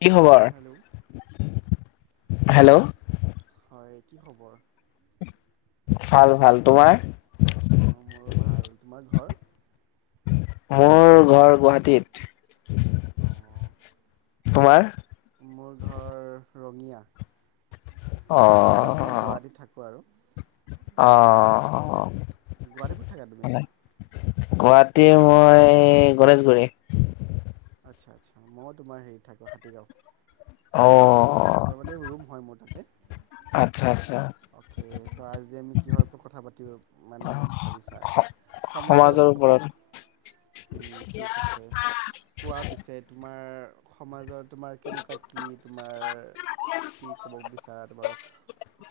কি খবৰ? Hello hello. হয় কি খবৰ? ভাল, ভাল তোমাৰ? অঁ মোৰো ভাল তোমাৰ ঘৰ মোৰ ঘৰ গুৱাহাটীত। অ' তোমাৰ? মোৰ ঘৰ। ৰঙিয়া। কিন্তু অ'- বাট মই গুৱাহাটীত থাকোঁ আৰু অ'। অ'-অ'। অ। গুৱাহাটীৰ ক'ত থাকা তুমি? গুৱাহাটীৰ মই গণেশগুৰি। আচ্ছা আচ্ছা মইও তোমাৰ হেৰিত থাকো হাতীগাঁও। হাতীগাওঁ অ', তোমাৰ মানে ৰুম হয় মোৰ তাতে। আচ্ছা আচ্ছা অকে ত আজি আমি কিহৰ ওপৰত কথা পাতিব মানে ভাবিছা? সমাজৰ ওপৰত কথা উম ঠিক আছে। কোৱা পিছে তোমাৰ সমাজত তোমাৰ কেনেকুৱা কি তোমাৰ কি ক'ব বিচাৰা তুমি? তোমাৰ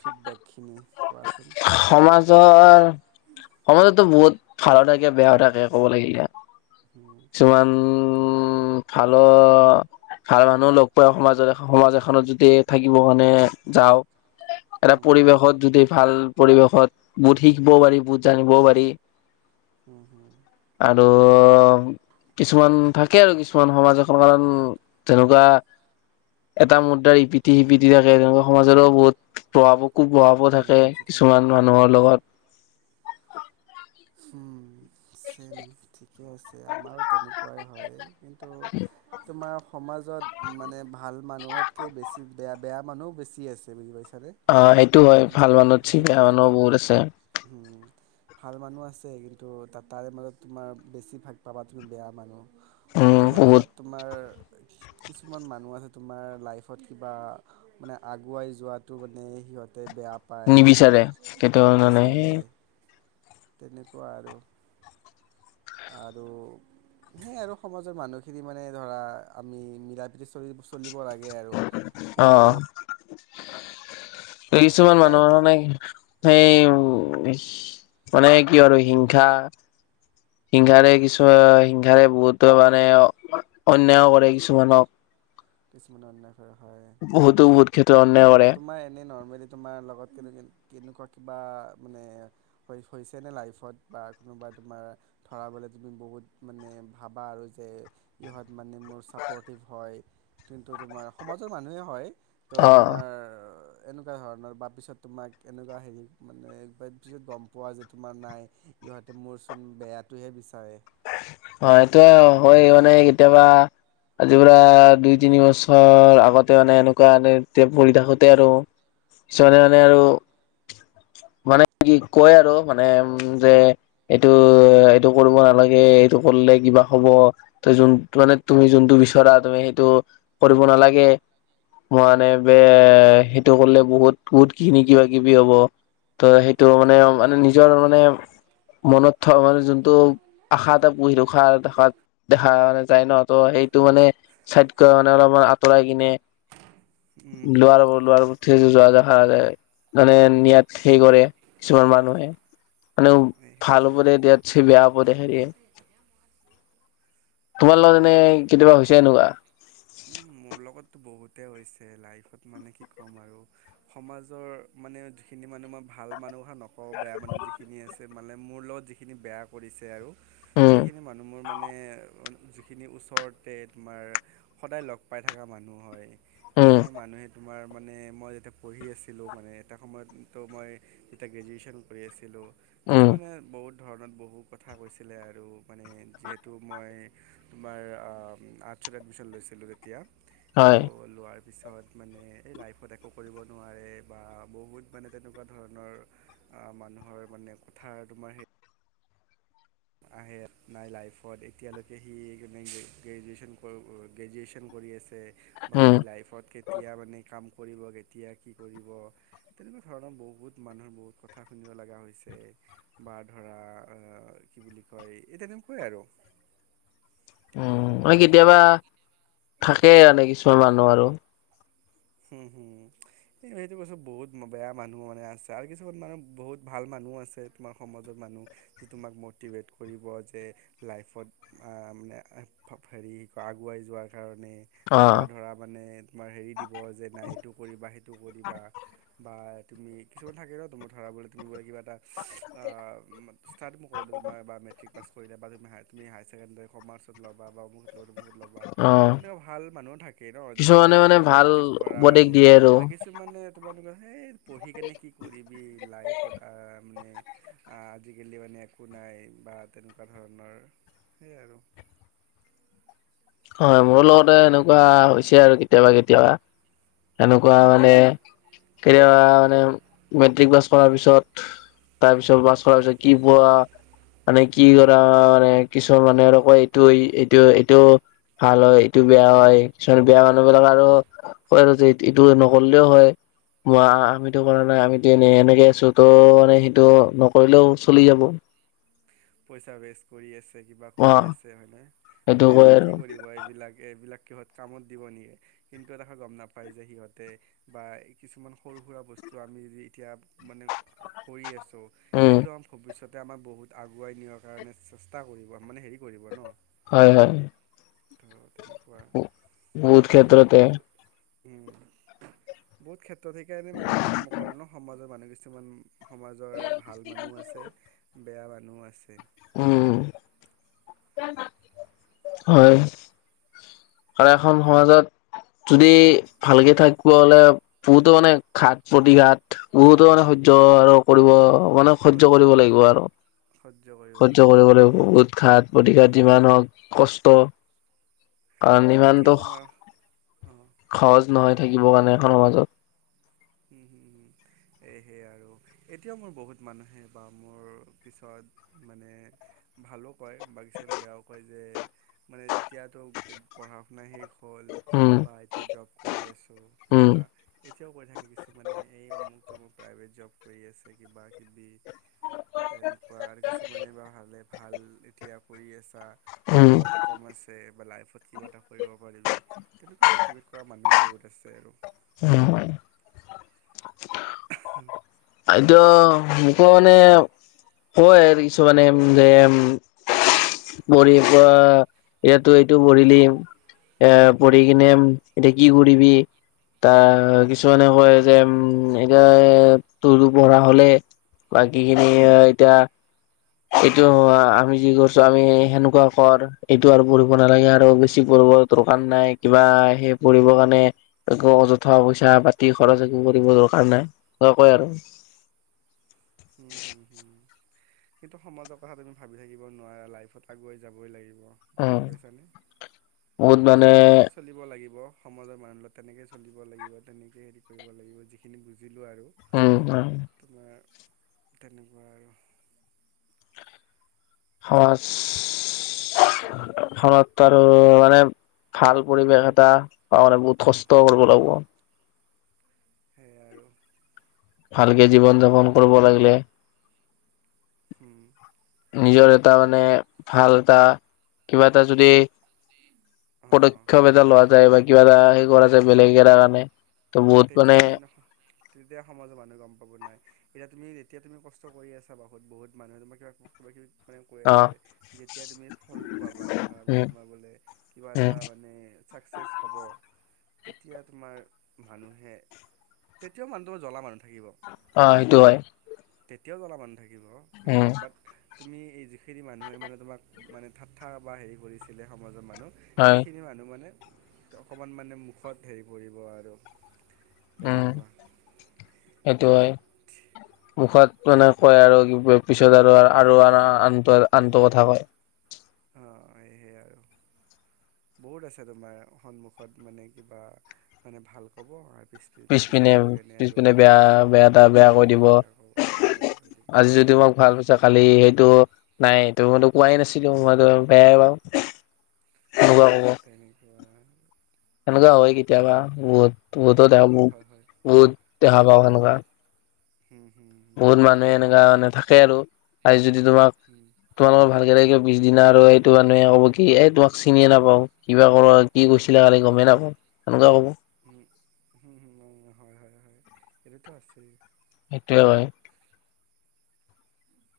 ফিডবেকখিনি কোৱাচোন সমাজৰ সমাজতটো বহুত ভাল থাকে, বেয়াও থাকে ক'ব লাগিলে হুম, কিছুমান ফালৰ ভাল মানুহো লগ পায় সমাজত। সমাজ এখনত যদি থাকিব কাৰণে যাও এটা হুম, পৰিৱেশত যদি ভাল পৰিৱেশত বহুত শিকিবও পাৰি, বহুত জানিবও পাৰি। হম, হম। অ' কিছুমান থাকে, আৰু কিছুমান, সমাজ এখন, কাৰণ তেনেকুৱা এটা মুদ্ৰাৰ ইপিঠি-সিপিঠি থাকে। তেনেকুৱা সমাজৰো বহুত প্ৰভাৱো কূ-প্ৰভাৱো থাকে নিয়ম নীতি থাকে কিছুমান হয় মানুহৰ লগত উম, চেম থি পিছে আমাৰো তেনেকুৱাই হয়, কিন্তু তোমাৰ সমাজত মানে, ভা ভাল মানুহতকে বেছি বেয়া-বেয়া মানুহো বেছি আছে বুজি পাইছে। আহ সেইটো হয় ভাল মানুহত [unintelligible] মানুহ সেইটোৱেইটো বহুত আছে। হুম, ভাল মানুহ আছে কিন্তু ত-তাৰে মাজত তোমাৰ বেছি ভাগ পাবা তুমি বেয়া মানুহ। উম বহুত সমাজত তোমাৰ। কিছুমান মানুহ আছে তোমাৰ লাইফত কিবা মানে আগুৱাই যোৱাটো মানে সিহঁত নিবিচাৰে কিন্তয়া মানে। নিবিচাৰে তেনেকুৱা আৰু। আৰু সেইয়ে আৰু সমাজৰ মানুহখিনি মানে ধৰা আমি মিলা প্ৰীতি চল-চলিব লাগে। গে আৰু অ কিন্তু কিছুমান উপায় মানুহৰ মানে সেই উ মানে কি আৰু হিংসা, হিংসাৰে কিছু হিংসাৰে বহুতো মানে অন্যায় কৰে কিছুমানক। কিছুমানে অন্যায় কৰে হয়। বহুতো বহুত খ তোমাৰ এনেই নৰ্মেলি তোমাৰ লগত কিন্তু কি কেনেকুৱা কিবা মানে হৈছেনে লাইফত? বা কোনোবা তোমাৰ ধৰাবলৈ তুমি বহুত মানে ভাবা আৰু যে ইহঁত মানে মোৰ ছাপৰ্টিভ হয়। কিন্তু তোমাৰ সমাজৰ মানুহে হয়। তো অ'। তোমাৰ এনেকুৱা ধৰণৰ বা পিছত তোমাক এনেকুৱা হেৰি মানে পিছত গম পোৱা যে তোমাৰ নাই, ইহঁতে মোৰচোন বেয়াটোহে বিচাৰে। হয়। এইটো হয় মানে কেতিয়াবা আজি পৰা দুই তিনি বছৰ আগতে মানে এনেকুৱা এ এ পঢ়ি থাকোতে আৰু পিনে মনে উম আৰু। মানে কি কয় আৰু মানে উ- যে এইটো-এইটো কৰিব নালাগে। এইটো কৰিলে কিবা হব ত যোন মানে তুমি যোনটো বিচৰা, তুমি সেইটো কৰিব নালাগে। মানে বে- সেইটো কৰিলে বহুত-বহুত কিনি কিবা-কিবি হ'ব। ত সেইটো মানে-মানে নিজৰ মানে মনত থ মানে যোনটো আশাত পুহি ৰখা দেখতখ মানে যায় ন ত সেইটো মানে চাইডকৈ মানে অলপমান আঁতৰাই কিনে উম লোৱাৰ-লোৱাৰ উঠিছ যোৱা দেখা মানে নিয়াত হে কৰে কিছুমান মানুহে মানে ভাল সেইটোৱে ওপৰে দিয়াতচে বেয়া ওপদ হেৰি তোমাৰ লগত এনে কেতিয়াবা হৈছে এনেকুৱা? উম, মোৰ লগততো বহুতেই হৈছে লাইফত মানে কি ক'ম আৰু সমাজৰ মানে যিখিনি মানুহ মই ভাল মানুহ অহা নক আকৌ বেয়া মানুহ যিখিনি আছে মানে মোৰ লগত যিখিনি বেয়া কৰিছে আৰু উম সেইখিনি মানুহ মোৰ মানে যিখিনি ওচৰতে তোমাৰ সদায় লগ পাই থকা মানুহ হয়। উম সেইখিনি মানুহে তোমাৰ মানে মই যেতিয়া পঢ়ি আছিলোঁ, মানে এটা সময়তটো মই যেতিয়া গ্ৰেজুৱেশ্যন কৰি আছিলোঁ উম তেতিয়া মানে, বহুত ধৰণত বহু কথা কৈছিলে। আৰু মানে, যিহেতু মই তোমাৰ আৰ্টছত এডমিশন লৈছিলোঁ তিয়া হয তাৰপিছত মানে এই লাইফত একো কৰিব নোৱাৰে বা বহুত মানে তেনেকুৱা ধৰণৰ মানুহৰ মানে কথাৰ তোমাৰ হেৰি আহে নাই লাইফত এতিয়ালৈকে সি গ্ৰেজুৱেচন গ্ৰেজুৱেচন কৰি আছে। উম সি লাইফত কেতিয়া মানে কাম কৰিব কেতিয়া কি কৰিব? তেনেকুৱা ধৰণৰ বহুত মানুহ বহুত কথা শুনিব লগা হৈছে। বা ধৰা কি বুলি কয় এতিয়া তেনেকুৱাই আৰু। উম মানে কেতিয়াবা থাকেই মানে কিছুমান মানুহ আৰু। হয় [inaudible] হম-হম এই সেইটো কৈছো বহুত বেয়া মানুহ মানে আছে আৰু কিছুমান মানুহ বহুত ভাল মানুহ আছে তোমাৰ সমাজৰ মানুহ যে তোমাক মটিভেট কৰিব যে লাইফত মানে হেৰি কয় আগুৱাই যোৱাৰ কাৰণে। মানে বা অ', ধৰা মানে তোমাৰ হেৰি ক'ব যে নাই এইটো কৰিবা সেইটো কৰিবা বা তুমি কিছুমান থাকে ন তোমাৰ ধৰা বোলে তুমি বোলে কিবা ষ্টাৰ্ট মই কৰিলোঁ মেট্ৰিক পাছ কৰিলা বা তুমি হায়াৰ ছেকেণ্ডাৰী কমাৰ্চছত ল'বা বা বুত ল বহুত ল'বা অ', তেনেকুৱা ভাল মানুহো থাকে ন তোমাক কিছুমানে মানে ম ভাল ম'টিভ কৰা উপদেশ আৰু দিয়ে কিছুমানে তোমাৰ এই পঢ়ি কেনে কি কৰিবি? লাইফত মানে আজিকালি মানে একো নাই বা তেনেকুৱা ধৰণৰ সেয়াই আৰু হয় মোৰো লগতে এনেকুৱা হৈছে আৰু কেতিয়াবা কেতিয়াবা। এনেকুৱা মানে এতিয়া মানে মেট্ৰিক পাছ কৰাৰ পিছত তাৰ পিছত কি পঢ়া মানে কি কৰা মানে কিছুমান মানুহে আৰু কয় এইটো এইটো এইটো ভাল হয় ইটো বেয়া হয় কিছুমান বেয়া মানুহ বিলাক আৰু কয় আৰু যে এইটো নহলেও হয় মই আমিতো কৰা নাই আমিতো এনে এনেকে আছোঁ তইও মানে সেইটো নকৰিলেও চলি যাব। পইচা ৱেষ্ট কৰি আছে। কিবা কৰি অ'। আছে হয় নে সেইটো কয় লাইফট কি আৰু কৰিব? এইবিলাক এইবিলাক কিহঁত কামত দিব নিয়ে কিন্তু এটা ক গম নাপায় যে সিহঁতে বা কিছুমান সৰু সুৰা বস্তু আমি য এতিয়া মানে কৰি আছোঁ। ত' উম সেইটো আমাৰ ভৱিষ্যত আমাৰ বহুত আগ আগুৱাই নিয়াৰ কাৰণে চেষ্টা কৰিব। মানে হেৰি হয় -হয়। ত তেনে বহুত ক্ষেত্ৰতে। উম বহুত ক্ষেত ত' সেইকাৰণে মানে কি মই কলো নহয় সমাজৰ মানুহ কি উম। সমাজৰ ভাল মানুহ আছে বেয়া মা নুহ আছে। উম। হয়। আৰু এখন আৰু সমাজত যদি ভালকে থাকিবলে হ'লে বহুতো মানে ঘাট- প্ৰতিঘাট বহুতো মানে সহ্য আৰু কৰিব মানে সহ্য কৰিব লাগিব আৰু সহ্য কৰিব লাগিব বহুত ঘাট প্ৰতিঘাট যিমান হওঁক কষ্ট কাৰণ এতিয়াও ইমানটো তোমাৰ অ সহজ নহয় থাকিব কাৰণে এখন সমাজত। উম, উম, উম, এই সেই আৰু এতিয়াও মোৰ বহুত মানুহে বা মোৰ পিছত মানে ভালক কয় বা কিছুমান বেয়াও কয় যে মানে এতিয়াতো পঢ়া শুনা শেষ হ'ল উম বা এতিয়া জব কৰি আছো উম বা কিয় কৈ থাকে কি কিছুমানে এই অমুক - তমোক প্ৰাইভেট জব কৰি আছে কিবা কিবি। তেনেকুৱা আৰু কিছুমানে বা ভালে ভাল এতিয়া কৰি আছা। উম বয়স কম আছে এবা লাইভ কিবা এটা কৰিব [unintelligible] তেনেকুৱা মিভেট কৰা মানুহ বহুত আছে আৰু উ [inaudible] হম [inaudible] এইটো মোকো মানে কয় আৰু কিছুমানে যে পঢ়ি পোৱা এইটো এইটো পঢ়িলি এ পঢ়ি কিনে এতিয়া কি কৰিবি? তাৰ কিছুমানে কয় যে উম এতিয়া তোৰো পঢ়া হ'লে বাকী খিনি এতিয়া সেই টো আমি যি কৰিছো আমি সেনেকুৱা কৰ। এইটো আৰু পঢ়িব নালাগে আৰু বেছি পঢ়িব দৰকাৰ নাই। কিবা সেই পঢ়িবৰ কাৰণে আকৌ অযথা পইচা পাতি খৰচ। একো কৰিব দৰকাৰ নাই কয় আৰু। উম, হম- হুম সেই টো সমাজৰ কথা তুমি ভাবি থাকিব নোৱাৰা। লাইফত আগুৱাই যাবই লাগিব। উম বুজি পাইছানে? বহুত মানে হেৰি কে চলিব লাগিব। সমাজৰ মানুহ লগত তেনেকে চলিব লাগিব তেনেকে হেৰি কৰিব লাগিব। যিখিনি বুজ দিলো আৰু উম তোমাৰ তেনেকুৱা আৰু সমাজ খনত আৰু মানে ভাল পৰিৱেশ এটা মানে বহুত কষ্ট কৰিব লাগিব। সেইয়াই আৰু ভালকে জীৱন-যাপন কৰিব লাগিলে হম। নিজৰ এটা মানে ভাল এটা, কিবা এটা যদি অঁ পদক্ষেপ এটা লোৱা যায় বাক কিবা এটা হে কৰা আছে বেলেগ এটাৰ কাৰণে। ত বহুত তেতিয়া মানে তেতিয়া সমাজ মানুহ গম ক'ব নাই, এতিয়া তুমি তেতিয়া তুমি কষ্ট কৰি আছা বহুত বহুত মানুহে তমৰ কিবা কিবা কিবি অ আছে যেতিয়া তুমি ফলটো পাবা উম তোমাৰ বোলে কিবা উম এটা মানে চাকচেচ হ'ব। তেতিয়া তোমাৰ মানুহে, তেতিয়াও মানুহটো জ্বলা মানুহ থাকিব অ', সেইটো হয়। তেতিয়াও জ্বলা বান্ধ থাকে। থাকিব কিন্তু উম বাত তুমি এই যিখিনি মানুহে মানে তোমাক মানে ঠাট্টা বা হেৰি কৰিছিলে সম মানুহ হয় সেইখিনি মানুহ মানে। অকমান মানে মুখত হেৰি পৰিব আৰু তেনেকুৱা ক য় মুখত মানে কয় আৰু পিছত আৰু আৰা আনটো নটো কথা কয়শ অ সেহে আৰু বহুত আছে তোমাৰ সন্মুখত মানে কিবা মানে ভাল ক'ব পিছ পিছত পিছপিনে গৈ কেনে আৰু পিছপিনে বেয়া বেয়া এটা বেয়া কৈ উম দিব বেয়া ক'ব বেয়া কৈ দিব আজি যদি মোক ভাল পাইছো কালি সেইটো। নাই তো মইতো কোৱাই নাছিলো মইতো বেয়াই পাওঁ সেনেকুৱা উম কব তেনেকুৱা সেনেকুৱা হয় এ কেতিয়াবা বহুত বহুতো হয় হয় হয় হয় বহুত দেখা ত দেখা পাও বহুত সেনেকুৱা। হুম হুম বহুত বহুতে মানুহে হয় এনেককা মানে থাকে আৰু। আজি যদি। যদি তোমাক উম তোমালোকৰ ভালকে। পিছদিনা আৰু এইটো মানুহে ক'ব কি এই তোমাক চিনিয়ে নাপাও কি। কিবা কৰ কি উম কৈছিলা কালি গমেই নাপাওঁ সেনেকুৱা কব উম উম হম উ হয় হয় হয় এটোটোতো আছে সেইটোৱে হয়।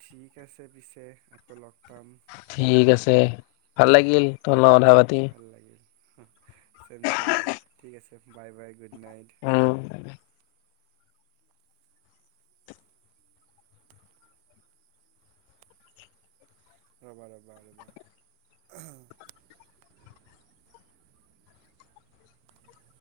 ঠিক আছে পিছে আকৌ লগ পাম ঠিক আছে ভাল লাগিল ত লগত [unintelligible] ছেম টু ইউ ঠিক আছে বাই বাই গুড নাইট উম ৰবা ৰবা ৰবা